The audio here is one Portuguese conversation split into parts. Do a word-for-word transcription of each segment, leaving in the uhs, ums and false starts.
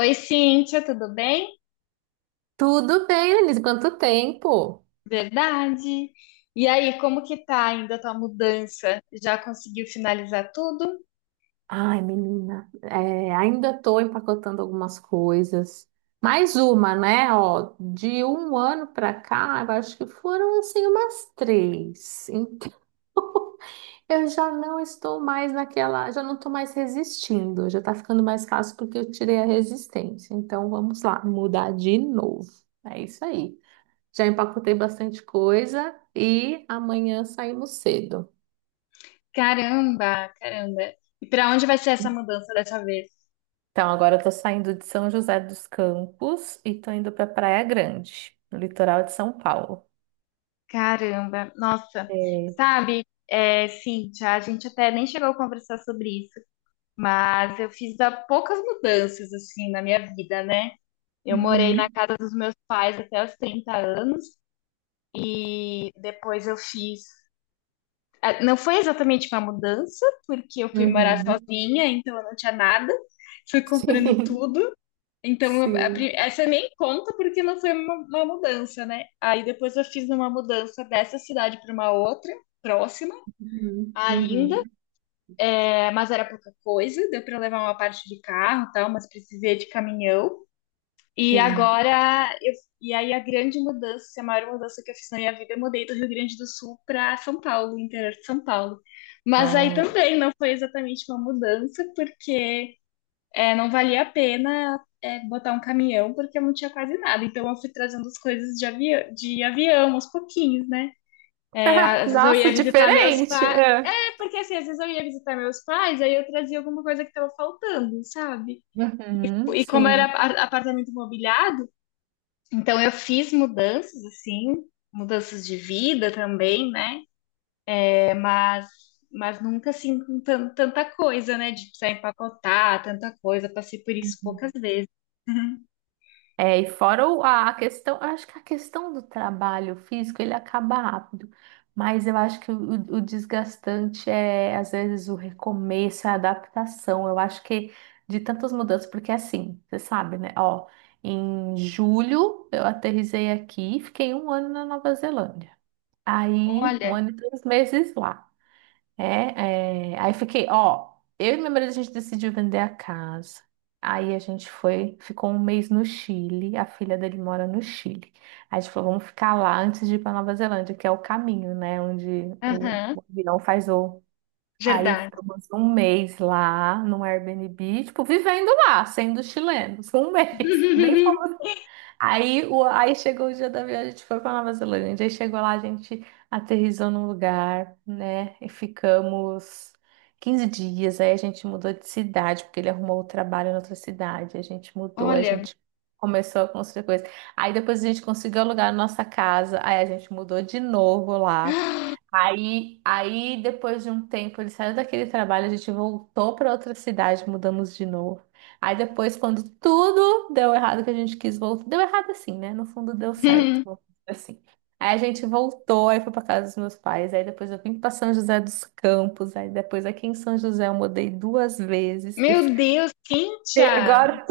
Oi, Cíntia, tudo bem? Tudo bem, Denise? Quanto tempo? Verdade. E aí, como que tá ainda a tua mudança? Já conseguiu finalizar tudo? Ai, menina, é, ainda estou empacotando algumas coisas. Mais uma, né? Ó, de um ano para cá, eu acho que foram assim umas três. Então, eu já não estou mais naquela, já não estou mais resistindo. Já está ficando mais fácil porque eu tirei a resistência. Então, vamos lá, mudar de novo. É isso aí. Já empacotei bastante coisa e amanhã saímos cedo. Caramba, caramba. E para onde vai ser essa mudança dessa vez? Então, agora eu tô saindo de São José dos Campos e tô indo pra Praia Grande, no litoral de São Paulo. Caramba, nossa. É. Sabe, é, Cíntia, a gente até nem chegou a conversar sobre isso, mas eu fiz há poucas mudanças, assim, na minha vida, né? Eu morei na Uhum. casa dos meus pais até os trinta anos. E depois eu fiz... Ah, não foi exatamente uma mudança, porque eu fui morar Uhum. sozinha, então eu não tinha nada. Fui comprando Sim, tudo. Então, a pri- sim. essa nem conta porque não foi uma, uma mudança, né? Aí depois eu fiz uma mudança dessa cidade para uma outra, próxima Uhum. Uhum. ainda, é, mas era pouca coisa. Deu para levar uma parte de carro, e tal, mas precisei de caminhão. E Sim. agora, eu, e aí a grande mudança, a maior mudança que eu fiz na minha vida, eu mudei do Rio Grande do Sul para São Paulo, interior de São Paulo. Mas aí Ah. também não foi exatamente uma mudança, porque é, não valia a pena é, botar um caminhão, porque eu não tinha quase nada. Então eu fui trazendo as coisas de, avi de avião, aos pouquinhos, né? É, às vezes eu ia Nossa, visitar meus diferente! pais. É. É porque assim, às vezes eu ia visitar meus pais, aí eu trazia alguma coisa que estava faltando, sabe? Uhum. E como era Sim. a- apartamento mobiliado, então eu fiz mudanças assim, mudanças de vida também, né? É, mas mas nunca assim com tan- tanta coisa, né? De precisar empacotar tanta coisa. Passei por isso poucas vezes. É, e fora o- a a questão, eu acho que a questão do trabalho físico, ele acaba rápido, mas eu acho que o, o desgastante é, às vezes, o recomeço, a adaptação, eu acho que de tantas mudanças, porque assim, você sabe, né, ó, em julho eu aterrisei aqui, e fiquei um ano na Nova Zelândia, aí um Olha, ano e três meses lá. É, é, aí fiquei, ó, eu e meu marido a gente decidiu vender a casa. Aí a gente foi, ficou um mês no Chile, a filha dele mora no Chile. Aí a gente falou, vamos ficar lá antes de ir para Nova Zelândia, que é o caminho, né, onde o, aham, o avião faz o. Aí verdade. ficamos um mês lá no Airbnb, tipo, vivendo lá, sendo chilenos, um mês. Nem fomos. Aí, o, aí chegou o dia da viagem, a gente foi para Nova Zelândia. Aí chegou lá, a gente aterrissou num lugar, né? E ficamos quinze dias. Aí a gente mudou de cidade, porque ele arrumou o trabalho em outra cidade. A gente mudou, aí a Olha, gente começou a construir coisa. Aí depois a gente conseguiu alugar a nossa casa. Aí a gente mudou de novo lá. Aí, aí depois de um tempo, ele saiu daquele trabalho, a gente voltou para outra cidade, mudamos de novo. Aí depois, quando tudo deu errado que a gente quis voltar, deu errado assim, né? No fundo deu certo, vamos dizer assim. Aí a gente voltou, aí foi pra casa dos meus pais, aí depois eu vim pra São José dos Campos, aí depois aqui em São José eu mudei duas vezes, que eu meu fiquei Deus, Cíntia! agora.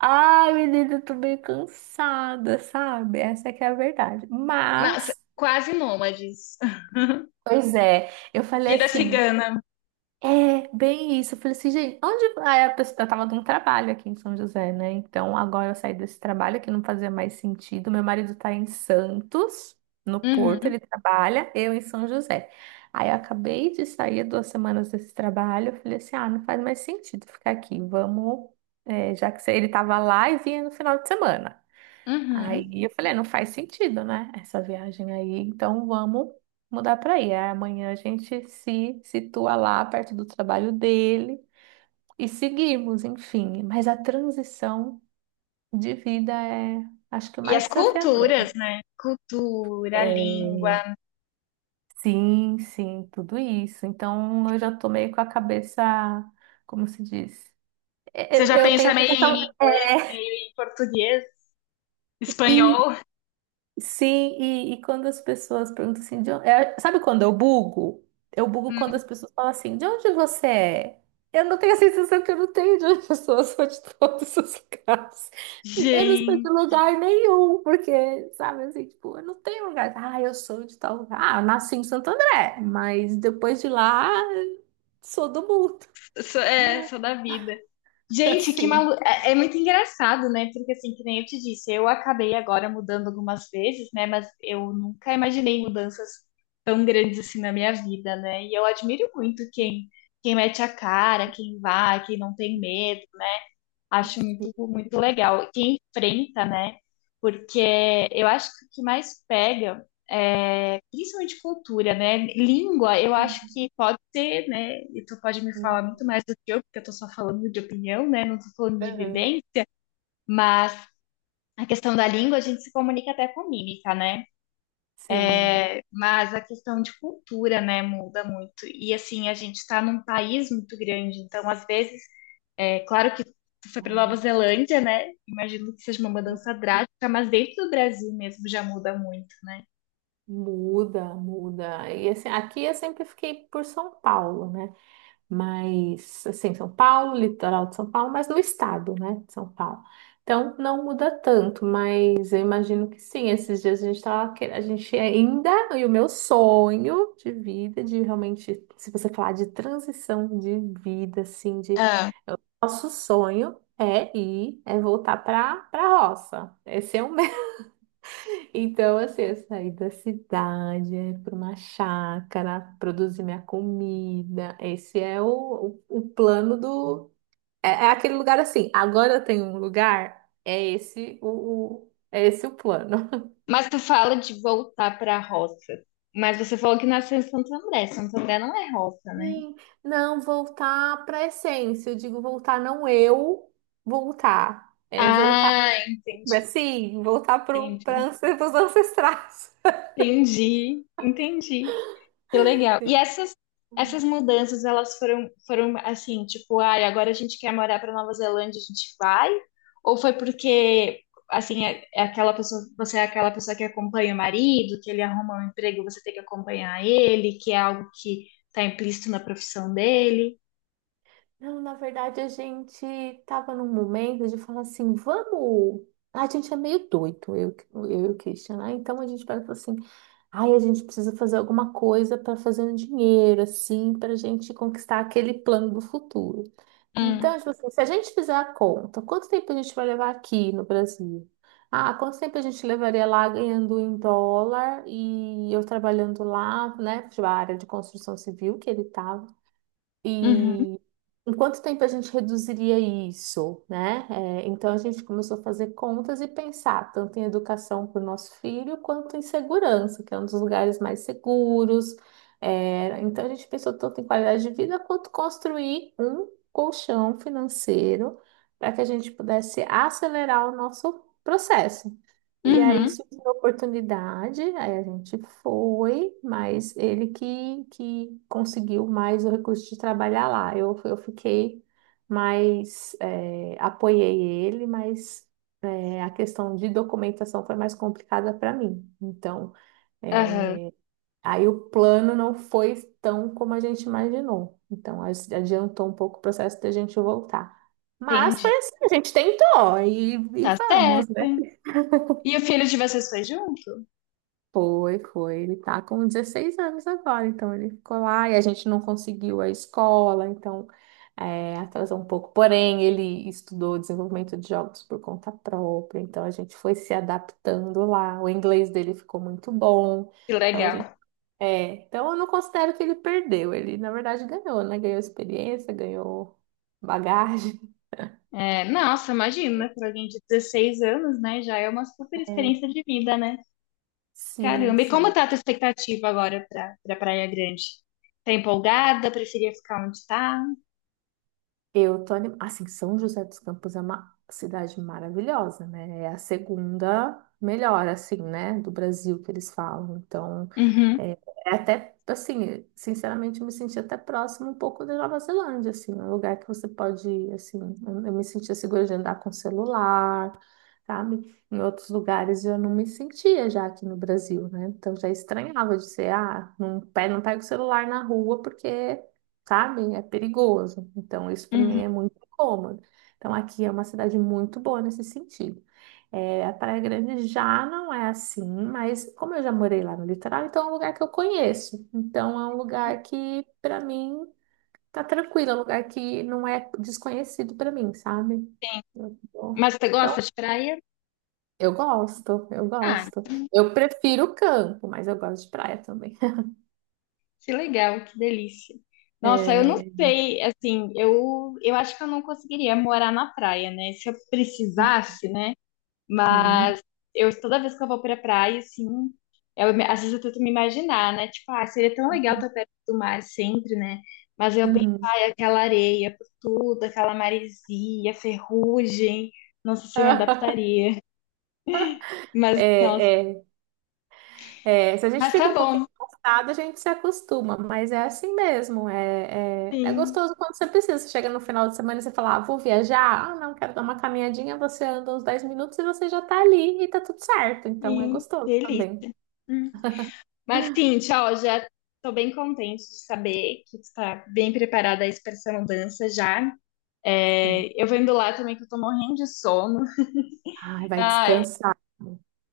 Ai, menina, eu tô meio cansada, sabe? Essa é que é a verdade. Nossa, Mas, quase nômades. pois é, eu falei Vida assim, cigana. é, bem isso. Eu falei assim, gente, onde. Aí a pessoa eu tava num trabalho aqui em São José, né? Então agora eu saí desse trabalho que não fazia mais sentido. Meu marido tá em Santos, no Porto, Uhum, ele trabalha, eu em São José. Aí eu acabei de sair duas semanas desse trabalho. Eu falei assim, ah, não faz mais sentido ficar aqui. Vamos, é, já que ele tava lá e vinha no final de semana. Aí uhum. eu falei, "É, não faz sentido, né? Essa viagem aí, então vamos mudar para aí." Aí amanhã a gente se situa lá perto do trabalho dele e seguimos, enfim. Mas a transição de vida é, acho que o E mais as culturas, desafiador. né? Cultura, É, língua. sim, sim, tudo isso. Então eu já tô meio com a cabeça, como se diz? Eu Você eu- já eu tenho a pensa meio em sensação. inglês, meio em português, espanhol? Sim, e, e quando as pessoas perguntam assim, de onde... é, sabe quando eu bugo? Eu bugo quando Hum. as pessoas falam assim, de onde você é? Eu não tenho a sensação, que eu não tenho de onde, as pessoas são de todos os lugares. Eu não sou Gente, de lugar nenhum, porque, sabe, assim, tipo, eu não tenho lugar. Ah, eu sou de tal lugar. Ah, eu nasci em Santo André, mas depois de lá, sou do mundo. sou, é, sou da vida. Gente, que Assim. malu... É, é muito engraçado, né? Porque assim, que nem eu te disse, eu acabei agora mudando algumas vezes, né? Mas eu nunca imaginei mudanças tão grandes assim na minha vida, né? E eu admiro muito quem, quem mete a cara, quem vai, quem não tem medo. Acho muito, Sim. muito legal. Quem enfrenta, né? Porque eu acho que o que mais pega é principalmente cultura, né? Língua, eu acho Uhum. que pode ser, né? E tu pode me falar muito mais do que eu, porque eu tô só falando de opinião, né? Não tô falando de Uhum. vivência, mas a questão da língua a gente se comunica até com mímica, né? Sim. Mas a questão de cultura, né, muda muito. E assim, a gente está num país muito grande, então às vezes é claro que tu foi para Nova É. Zelândia, né? Imagino que seja uma mudança drástica, mas dentro do Brasil mesmo já muda muito. Muda, muda. E assim, aqui eu sempre fiquei por São Paulo, né? Mas, assim, São Paulo, litoral de São Paulo, mas do estado, né? De São Paulo. Então, não muda tanto, mas eu imagino que sim. Esses dias a gente tava, que- a gente ainda, e o meu sonho de vida, de realmente, se você falar de transição de vida, assim, de Ah, nosso sonho é ir, é voltar para para roça. Esse é o, então, assim, eu saí da cidade, ir para uma chácara, produzir minha comida. Esse é o, o, o plano do. É, é aquele lugar assim. Agora eu tenho um lugar, é esse o, o- é esse o plano. mas tu fala de voltar para a roça. Mas você falou que nasceu em Santo André. Santo André não é roça, né? Sim, não, voltar para a essência. Eu digo voltar, não eu voltar. É voltar, Ah, entendi, sim, voltar para entendi, os ancestrais. entendi, entendi. Que legal. E essas, essas mudanças, elas foram, foram assim, tipo, ai, agora a gente quer morar para Nova Zelândia, a gente vai? Ou foi porque, assim, é, é aquela pessoa, você é aquela pessoa que acompanha o marido, que ele arruma um emprego, você tem que acompanhar ele, que é algo que está implícito na profissão dele? Não, na verdade, a gente estava num momento de falar assim, vamos. A gente é meio doido, eu, eu e o Christian, né? Então a gente pega e fala assim, ai, a gente precisa fazer alguma coisa para fazer um dinheiro, assim, para a gente conquistar aquele plano do futuro. Hum, Então, tipo assim, se a gente fizer a conta, quanto tempo a gente vai levar aqui no Brasil? Ah, quanto tempo a gente levaria lá ganhando em dólar e eu trabalhando lá, né? Tipo, a área de construção civil que ele estava. uhum, E em quanto tempo a gente reduziria isso, né? É, então a gente começou a fazer contas e pensar tanto em educação para o nosso filho quanto em segurança, que é um dos lugares mais seguros. É, então a gente pensou tanto em qualidade de vida quanto construir um colchão financeiro para que a gente pudesse acelerar o nosso processo. E aí uhum, surgiu a oportunidade, aí a gente foi, mas ele que, que conseguiu mais o recurso de trabalhar lá. Eu, eu fiquei mais, eh, apoiei ele, mas eh, a questão de documentação foi mais complicada para mim. Então, aham, eh, aí o plano não foi tão como a gente imaginou. Então, as- adiantou um pouco o processo da gente voltar. Mas foi entendi. assim, a gente tentou e, e Tá vamos, né? certo. E o filho de vocês foi junto? Foi, foi. Ele tá com dezesseis anos agora, então ele ficou lá e a gente não conseguiu a escola, então é, atrasou um pouco. Porém, ele estudou desenvolvimento de jogos por conta própria, então a gente foi se adaptando lá. O inglês dele ficou muito bom, Que então a gente. legal. É, então eu não considero que ele perdeu, ele na verdade ganhou, né? Ganhou experiência, ganhou bagagem. É, nossa, imagina, para alguém de dezesseis anos, né? Já é uma super É, experiência de vida, né? sim, Caramba, e como sim. tá a tua expectativa agora para pra Praia Grande? Tá empolgada? Preferia ficar onde tá? Eu tô anim... assim, São José dos Campos é uma cidade maravilhosa, né? É a segunda melhor, assim, né, do Brasil, que eles falam. Então, Uhum, é, é até assim, sinceramente, eu me senti até próximo um pouco da Nova Zelândia, assim, é um lugar que você pode ir, assim, eu eu me sentia segura de andar com celular, sabe? Em outros lugares eu não me sentia, já aqui no Brasil, né? Então já estranhava de ser, ah, não, pe- não pega o celular na rua porque, sabe? É perigoso. Então, isso para mim uhum. é muito incômodo. Então, aqui é uma cidade muito boa nesse sentido. É, a Praia Grande já não é assim, mas como eu já morei lá no litoral, então é um lugar que eu conheço. Então, é um lugar que, para mim, tá tranquilo, é um lugar que não é desconhecido para mim, sabe? Eu tô- Mas você Então, gosta de praia? eu gosto, eu Ah, gosto. Eu prefiro o campo, mas eu gosto de praia também. que legal, que delícia. Nossa, eu não É... sei, assim, eu, eu acho que eu não conseguiria morar na praia, né? Se eu precisasse, né? uhum, Eu toda vez que eu vou pra praia, assim, eu, me- às vezes eu tento me imaginar, né? Tipo, ah, seria tão legal estar perto do mar sempre, né? Mas eu penso, uhum. ai, aquela areia por tudo, aquela maresia, ferrugem, não sei se eu me adaptaria. Mas, nossa, É, é, é, se a gente mas tá fica um pouquinho bom, cansado, a gente se acostuma, mas é assim mesmo. É, é, é sim, gostoso quando você precisa. Você chega no final de semana e você fala, ah, vou viajar, ah, não, quero dar uma caminhadinha. Você anda uns dez minutos e você já tá ali e tá tudo certo. Então é sim, gostoso delícia. também. Hum. Mas, sim, tchau, já tô bem contente de saber que tu tá bem preparada aí pra essa mudança já. Sim. É, eu vendo lá também que eu tô morrendo de sono. Ai, vai Ah, descansar.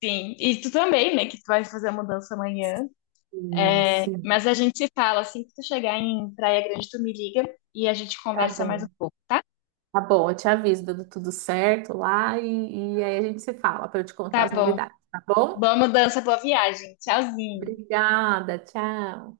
sim, e tu também, né, que tu vai fazer a mudança amanhã. Sim, sim. Mas a gente se fala, assim que tu chegar em Praia Grande, tu me liga e a gente Tá conversa mais um bom. pouco, tá? Tá bom, eu te aviso dando tudo certo lá e, e aí a gente se fala para eu te contar Tá as bom. novidades, tá bom? Boa mudança, boa viagem. Tchauzinho. Obrigada, tchau.